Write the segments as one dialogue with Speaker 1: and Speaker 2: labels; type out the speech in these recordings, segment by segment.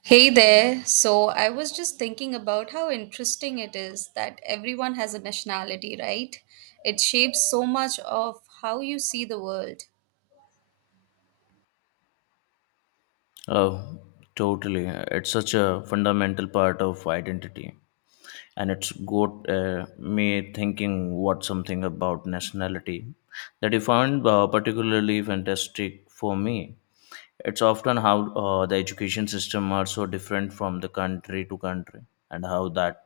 Speaker 1: Hey there. So I was just thinking about how interesting it is that everyone has a nationality, right? It shapes so much of how you see the world.
Speaker 2: Oh, totally. It's such a fundamental part of identity. And it's got me thinking what something about nationality that you found particularly fantastic for me. It's often how the education system are so different from the country to country and how that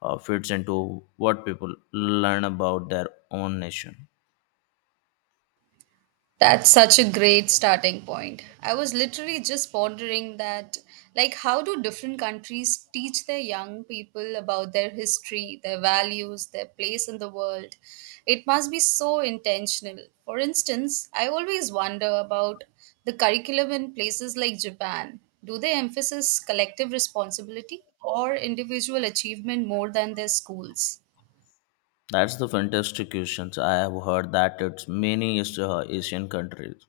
Speaker 2: fits into what people learn about their own nation.
Speaker 1: That's such a great starting point. I was literally just pondering that, like, how do different countries teach their young people about their history, their values, their place in the world? It must be so intentional. For instance, I always wonder about the curriculum in places like Japan. Do they emphasize collective responsibility or individual achievement more than their schools?
Speaker 2: That's the fantastic questions. I have heard that it's many Asian countries.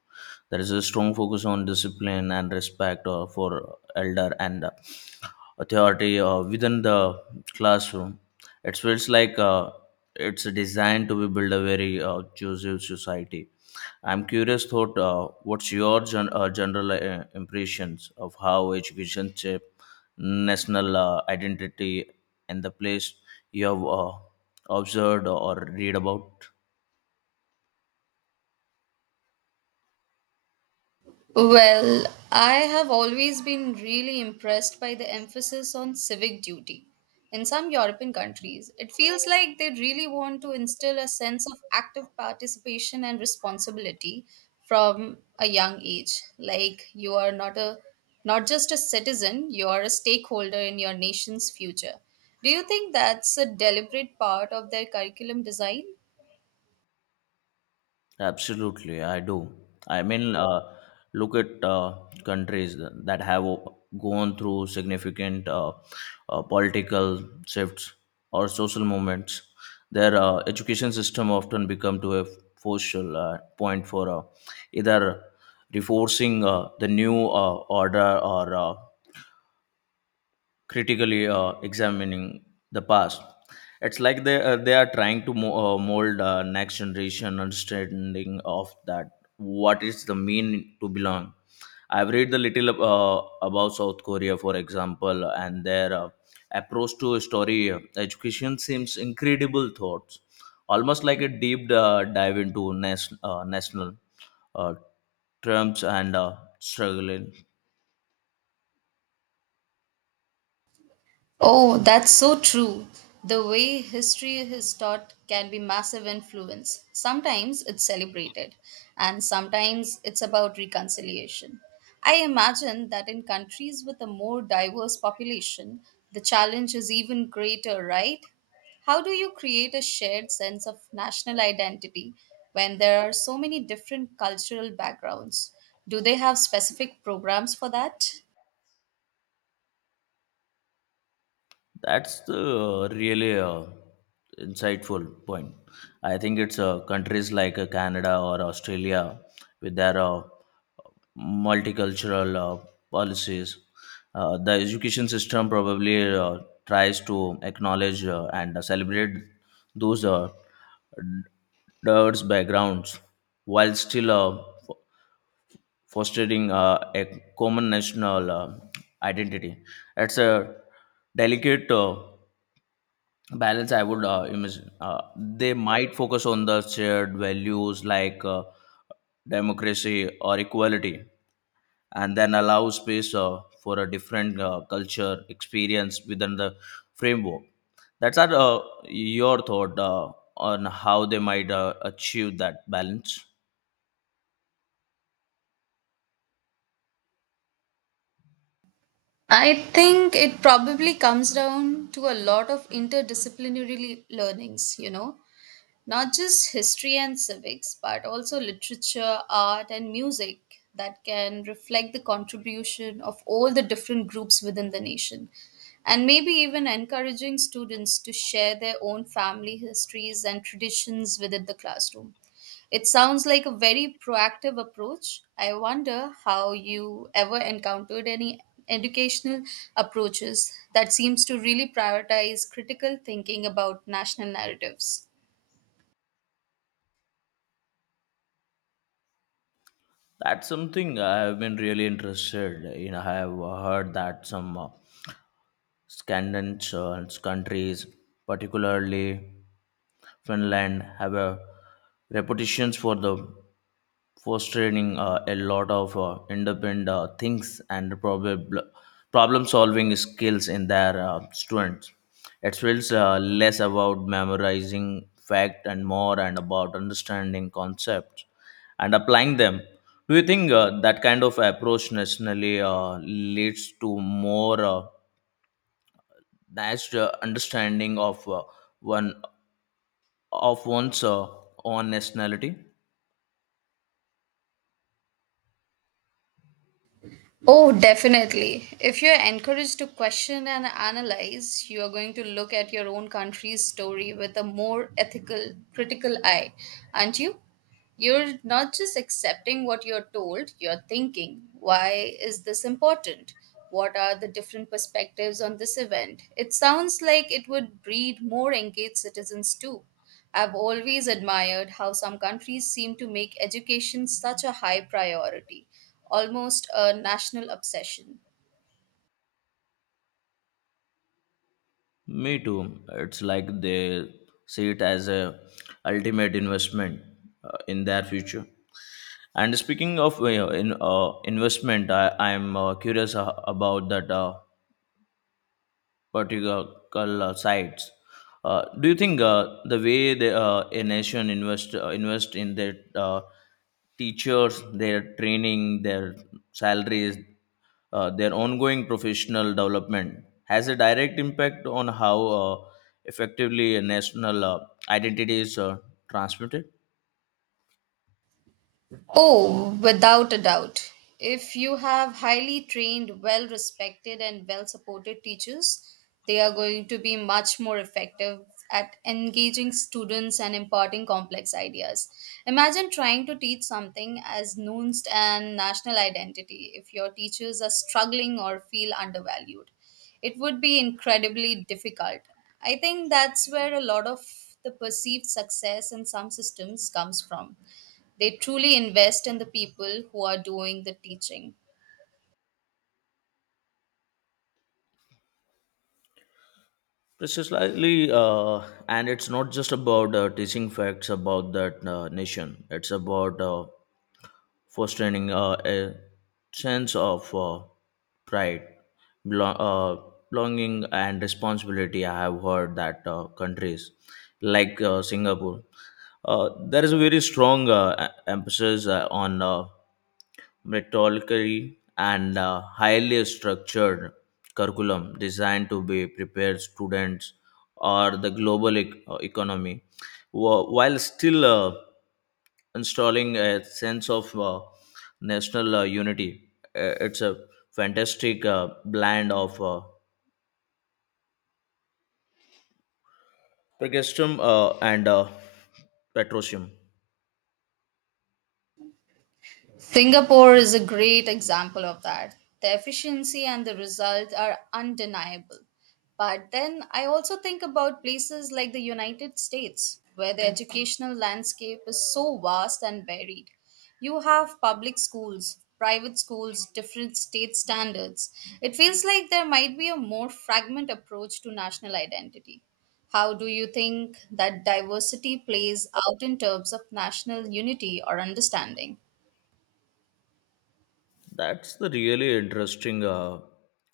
Speaker 2: There is a strong focus on discipline and respect for elder and authority within the classroom. It feels like it's designed to be build a very inclusive society. I'm curious, thought, what's your general impressions of how education shape national identity and the place you have observed or read about?
Speaker 1: Well, I have always been really impressed by the emphasis on civic duty. In some European countries, it feels like they really want to instill a sense of active participation and responsibility from a young age. Like you are not just a citizen, you are a stakeholder in your nation's future. Do you think that's a deliberate part of their curriculum design?
Speaker 2: Absolutely, I do. I mean, look at countries that have gone through significant political shifts or social movements. Their education system often become to a focal point for either reinforcing the new order or critically examining the past. It's like they are trying to mold next generation understanding of that what is the mean to belong. I've read the little about South Korea, for example, and their approach to story education seems incredible. Thoughts, almost like a deep dive into national uh, terms and struggling.
Speaker 1: Oh, that's so true. The way history is taught can be massive influence. Sometimes it's celebrated, and sometimes it's about reconciliation. I imagine that in countries with a more diverse population, the challenge is even greater, right? How do you create a shared sense of national identity when there are so many different cultural backgrounds? Do they have specific programs for that?
Speaker 2: That's the really insightful point. I think it's countries like Canada or Australia with their multicultural policies. The education system probably tries to acknowledge and celebrate those diverse backgrounds while still fostering a common national identity. It's a delicate balance I would imagine they might focus on the shared values like democracy or equality and then allow space for a different culture experience within the framework that's our, your thought on how they might achieve that balance.
Speaker 1: I think it probably comes down to a lot of interdisciplinary learnings, you know, not just history and civics, but also literature, art, and music that can reflect the contribution of all the different groups within the nation. And maybe even encouraging students to share their own family histories and traditions within the classroom. It sounds like a very proactive approach. I wonder how you ever encountered any educational approaches that seems to really prioritize critical thinking about national narratives.
Speaker 2: That's something I have been really interested in. I have heard that some Scandinavian countries, particularly Finland, have a reputations for the fostering a lot of independent things and probably problem solving skills in their students. It feels less about memorizing fact and more and about understanding concepts and applying them. Do you think that kind of approach nationally leads to more nice understanding of one one's own nationality?
Speaker 1: Oh, definitely. If you're encouraged to question and analyze, you are going to look at your own country's story with a more ethical, critical eye, aren't you? You're not just accepting what you're told, you're thinking, why is this important? What are the different perspectives on this event? It sounds like it would breed more engaged citizens too. I've always admired how some countries seem to make education such a high priority, almost a national obsession.
Speaker 2: Me too. It's like they see it as a ultimate investment in their future. And speaking of in investment, I'm curious about that. Particular sites. Do you think the way a nation invest in their teachers, their training, their salaries, their ongoing professional development has a direct impact on how effectively a national identity is transmitted?
Speaker 1: Oh, without a doubt. If you have highly trained, well respected, and well supported teachers, they are going to be much more effective at engaging students and imparting complex ideas. Imagine trying to teach something as nuanced and national identity if your teachers are struggling or feel undervalued. It would be incredibly difficult. I think that's where a lot of the perceived success in some systems comes from they truly invest in the people who are doing the teaching.
Speaker 2: Precisely, and it's not just about teaching facts about that nation. It's about fostering a sense of pride, belo- uh, belonging, and responsibility. I have heard that countries like Singapore, there is a very strong emphasis on. Methodically and a highly structured curriculum designed to be prepared students or the global economy while still installing a sense of national unity. It's a fantastic blend of progressivism and patriotism.
Speaker 1: Singapore is a great example of that. The efficiency and the result are undeniable. But then I also think about places like the United States, where the educational landscape is so vast and varied. You have public schools, private schools, different state standards. It feels like there might be a more fragment approach to national identity. How do you think that diversity plays out in terms of national unity or understanding?
Speaker 2: That's the really interesting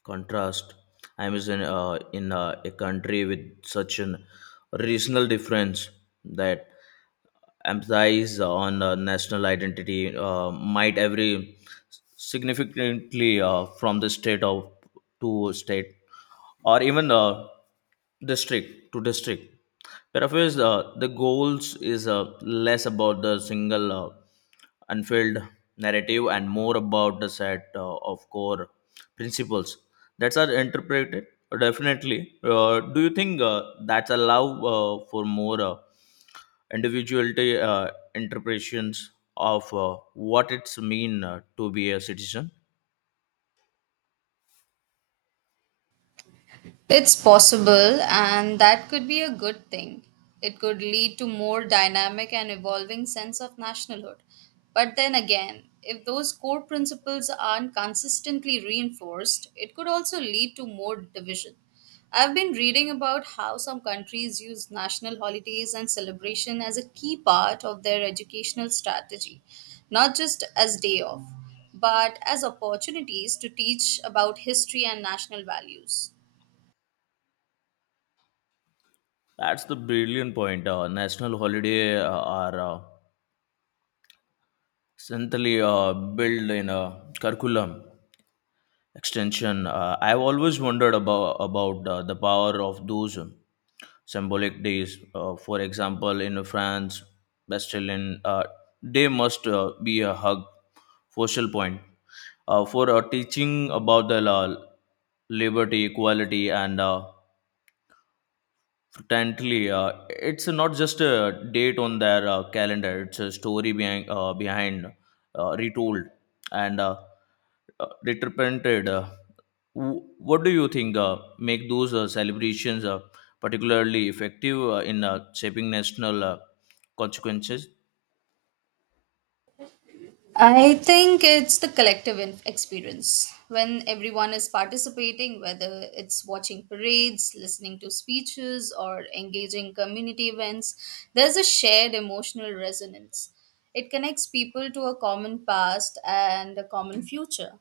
Speaker 2: contrast. I was in a country with such an regional difference that emphasis on national identity might vary significantly from the state of to state or even district to district. Paraphrase the goals is less about the single unfilled narrative and more about the set of core principles that's our interpreted definitely. Do you think that's a love for more individuality interpretations of what it's mean to be a citizen?
Speaker 1: It's possible, and that could be a good thing. It could lead to more dynamic and evolving sense of nationalhood. But then again, if those core principles aren't consistently reinforced, it could also lead to more division. I've been reading about how some countries use national holidays and celebration as a key part of their educational strategy, not just as day off, but as opportunities to teach about history and national values.
Speaker 2: That's the brilliant point. National holiday are centrally built in a curriculum extension I've always wondered about the power of those symbolic days for example in France, bastille they must be a hug focal point for teaching about the law, liberty equality and Frankly, it's not just a date on their calendar; it's a story behind retold and represented. What do you think make those celebrations particularly effective in shaping national consequences?
Speaker 1: I think it's the collective experience. When everyone is participating, whether it's watching parades, listening to speeches, or engaging community events, there's a shared emotional resonance. It connects people to a common past and a common future.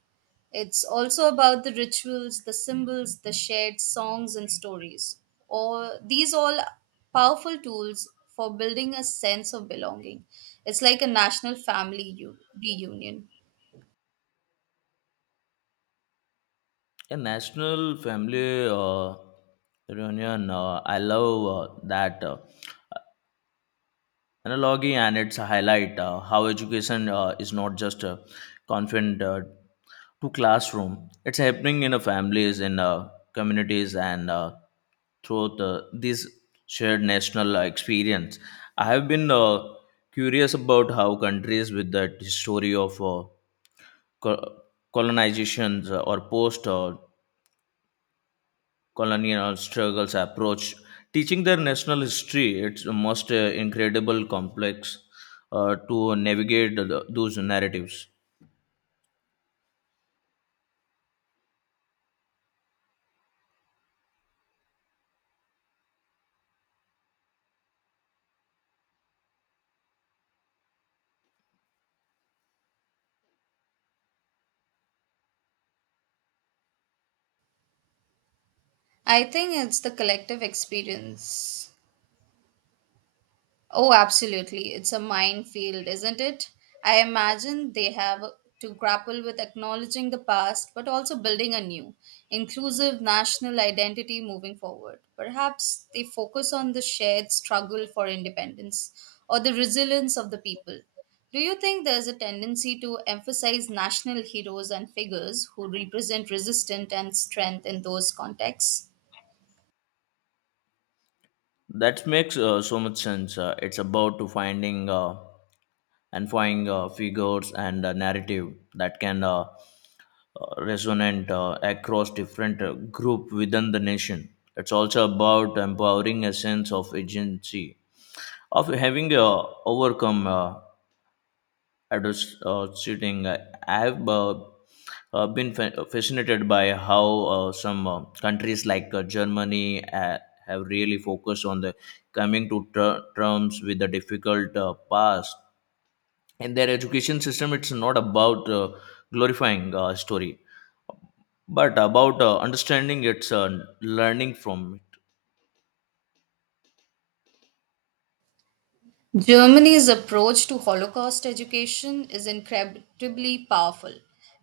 Speaker 1: It's also about the rituals, the symbols, the shared songs and stories. All these all powerful tools for building a sense of belonging. It's like a national family reunion.
Speaker 2: A national family reunion. I love that. Analogy and its a highlight how education is not just confined to classroom. It's happening in families, in communities, and this shared national experience. I have been curious about how countries with that story of co- colonizations or post colonial struggles approach teaching their national history. It's the most incredible complex to navigate the, those narratives.
Speaker 1: I think it's the collective experience Oh, absolutely. It's a minefield, isn't it? I imagine they have to grapple with acknowledging the past, but also building a new, inclusive national identity moving forward. Perhaps they focus on the shared struggle for independence or the resilience of the people. Do you think there's a tendency to emphasize national heroes and figures who represent resistance and strength in those contexts?
Speaker 2: That makes so much sense. It's about to finding. And find figures and a narrative that can resonate across different group within the nation. It's also about empowering a sense of agency, of having overcome adverse shooting. I have fascinated by how some countries like Germany have really focused on the coming to terms with the difficult past and their education system it's not about glorifying story but about understanding its learning from it
Speaker 1: Germany's approach to Holocaust education is incredibly powerful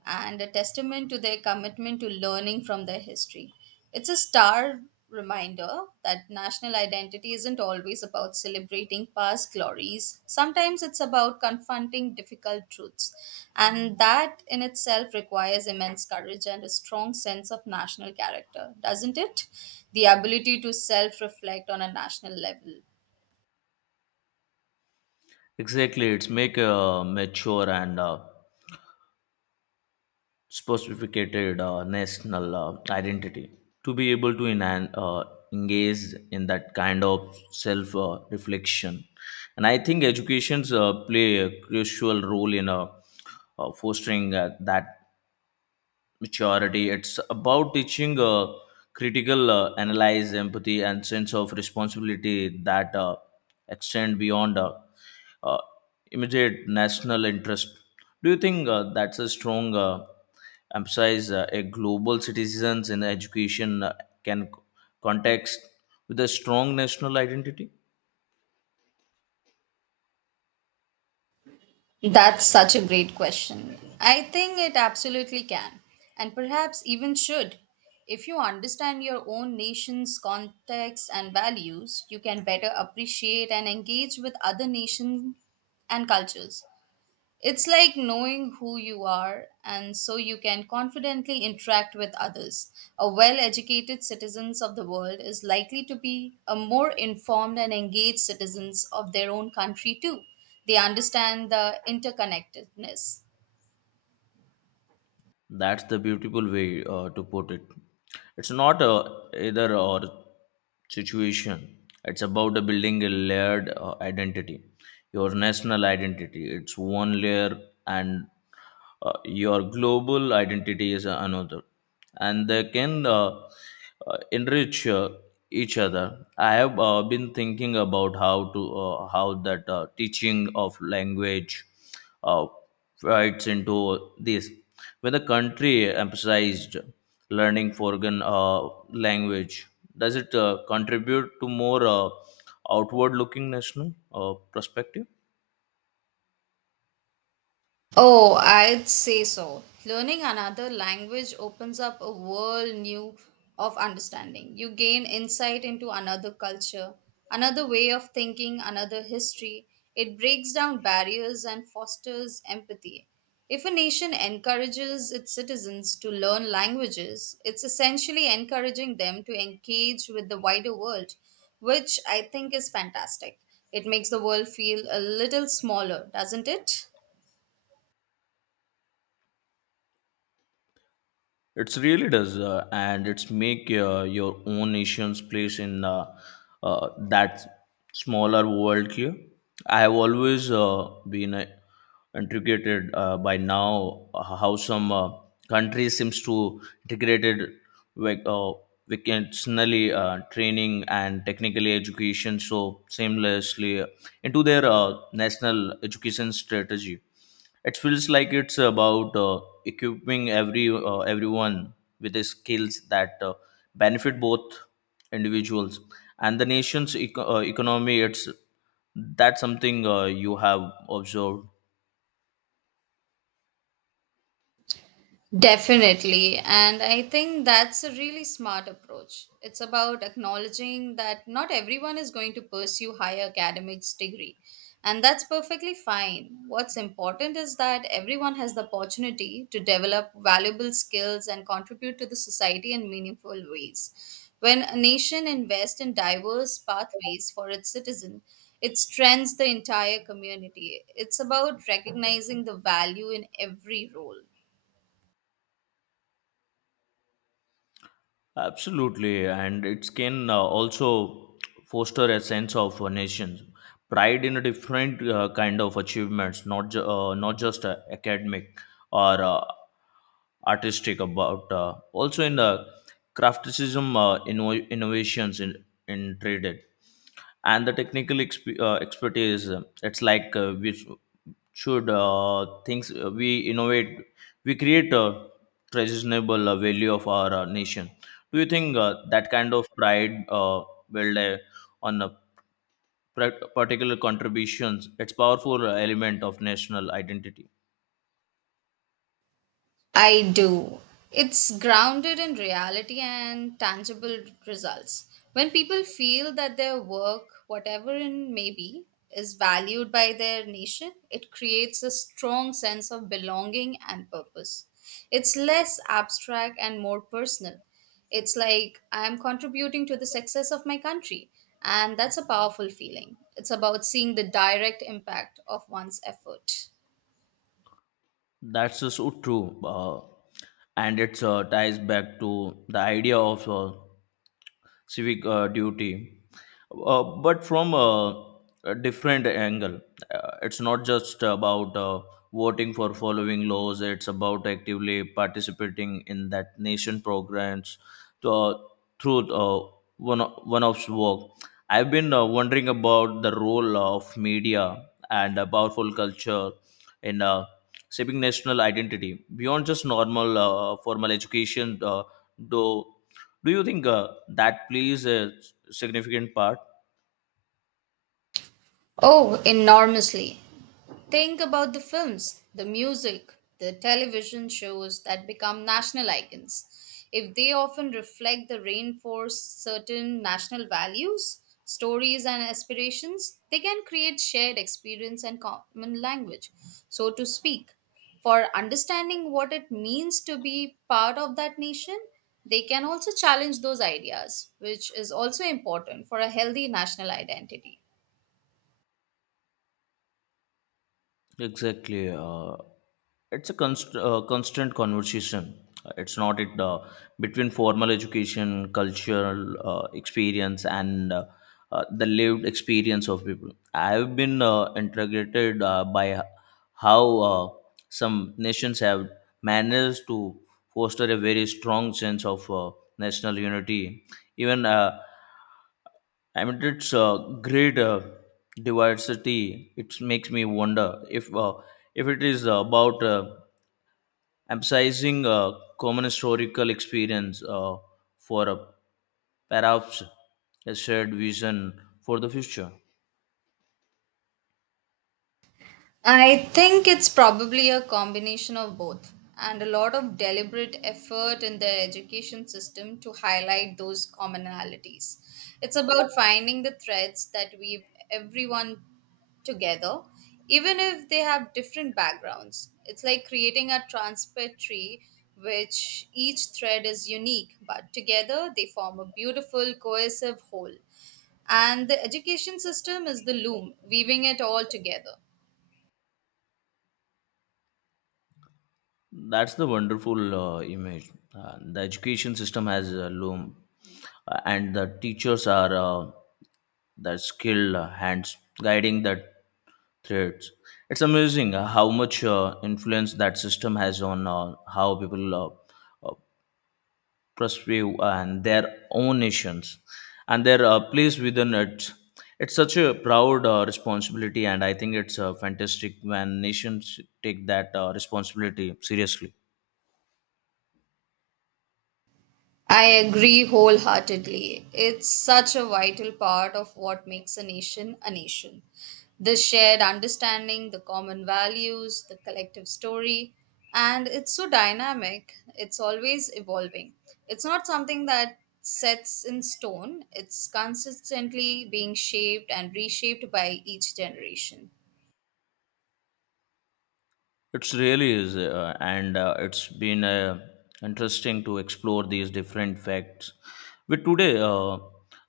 Speaker 1: and a testament to their commitment to learning from their history. It's a stark reminder that national identity isn't always about celebrating past glories, sometimes it's about confronting difficult truths, and that in itself requires immense courage and a strong sense of national character, doesn't it? The ability to self reflect on a national level.
Speaker 2: exactly it's make a mature and specificated national identity to be able to engage in that kind of self reflection and I think educations play a crucial role in fostering that maturity. It's about teaching critical analyze, empathy, and sense of responsibility that extend beyond uh, immediate national interest. Do you think that's a strong emphasis a global citizens in education can c- context with a strong national identity?
Speaker 1: That's such a great question. I think it absolutely can, and perhaps even should. If you understand your own nation's context and values, you can better appreciate and engage with other nations and cultures. It's like knowing who you are, and so you can confidently interact with others. A well educated citizens of the world is likely to be a more informed and engaged citizens of their own country too. They understand the interconnectedness.
Speaker 2: That's the beautiful way to put it. It's not a either or situation. It's about building a layered identity, your national identity. It's one layer, and your global identity is another and they can enrich each other. I have been thinking about how that teaching of language uh, fits into this when the country emphasized learning foreign language, does it contribute to more outward looking national perspective.
Speaker 1: Oh, I'd say so. Learning another language opens up a world new of understanding. You gain insight into another culture, another way of thinking, another history. It breaks down barriers and fosters empathy. If a nation encourages its citizens to learn languages, it's essentially encouraging them to engage with the wider world, which I think is fantastic. It makes the world feel a little smaller, doesn't it?
Speaker 2: It's really does, and it's make your own nation's place in that smaller world here. I have always been intrigued by now how some countries seems to integrated like vocationally training and technically education so seamlessly into their national education strategy. It feels like it's about equipping everyone with the skills that benefit both individuals and the nation's economy. It's that's something you have observed.
Speaker 1: Definitely. And I think that's a really smart approach. It's about acknowledging that not everyone is going to pursue higher academics degree. And that's perfectly fine. What's important is that everyone has the opportunity to develop valuable skills and contribute to the society in meaningful ways. When a nation invests in diverse pathways for its citizen, it strengthens the entire community. It's about recognizing the value in every role.
Speaker 2: Absolutely, and it can also foster a sense of nation's pride in a different kind of achievements, not not just academic or artistic. About also in the crafticism, innovations in traded and the technical expertise. It's like which should things we innovate we create a treasonable value of our nation. Do you think that kind of pride build a, on a particular contributions it's powerful element of national identity
Speaker 1: I do. It's grounded in reality and tangible results. When people feel that their work, whatever it may be, is valued by their nation, it creates a strong sense of belonging and purpose. It's less abstract and more personal. It's like I'm contributing to the success of my country, and that's a powerful feeling. It's about seeing the direct impact of one's effort.
Speaker 2: that's so true and it's ties back to the idea of civic duty, but from a different angle. It's not just about voting for following laws, it's about actively participating in that nation programs to, through uh, one of work. I've been wondering about the role of media and a powerful culture in shaping national identity beyond just normal formal education, though do you think that plays a significant part?
Speaker 1: Oh, enormously. Think about the films, the music, the television shows that become national icons. If they often reflect the reinforce certain national values, stories, and aspirations, they can create shared experience and common language, so to speak. For understanding what it means to be part of that nation, they can also challenge those ideas, which is also important for a healthy national identity.
Speaker 2: Exactly. It's a constant conversation. It's not it between formal education, cultural experience, and the lived experience of people. I've been integrated by how uh, some nations have managed to foster a very strong sense of national unity. Even I mean, it's a great diversity. It makes me wonder if it is about emphasizing common historical experience for a perhaps a shared vision for the future.
Speaker 1: I think it's probably a combination of both and a lot of deliberate effort in the education system to highlight those commonalities. It's about finding the threads that weave everyone together, even if they have different backgrounds. It's like creating a transparent tree, which each thread is unique, but together they form a beautiful, cohesive whole. And the education system is the loom, weaving it all together.
Speaker 2: That's the wonderful image. The education system has a loom, and the teachers are the skilled hands guiding the threads. It's amazing how much influence that system has on how people uh, uh, perceive and their own nations and their place within it. It's such a proud responsibility, and I think it's fantastic when nations take that responsibility seriously.
Speaker 1: I agree wholeheartedly. It's such a vital part of what makes a nation a nation. The shared understanding, the common values, the collective story, and it's so dynamic. It's always evolving. It's not something that sets in stone, it's consistently being shaped and reshaped by each generation.
Speaker 2: It's really is, and it's been interesting to explore these different facts. With today,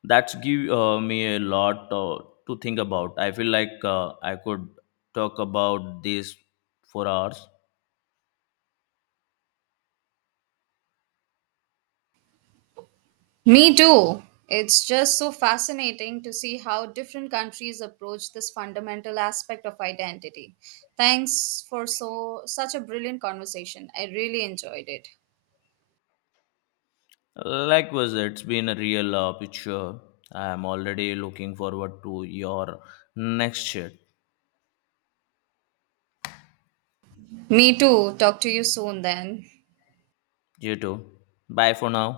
Speaker 2: that's give me a lot to think about. I feel like I could talk about this for hours.
Speaker 1: Me too. It's just so fascinating to see how different countries approach this fundamental aspect of identity. Thanks for such a brilliant conversation. I really enjoyed it.
Speaker 2: Likewise, it's been a real picture. I am already looking forward to your next chat.
Speaker 1: Me too. Talk to you soon then.
Speaker 2: You too. Bye for now.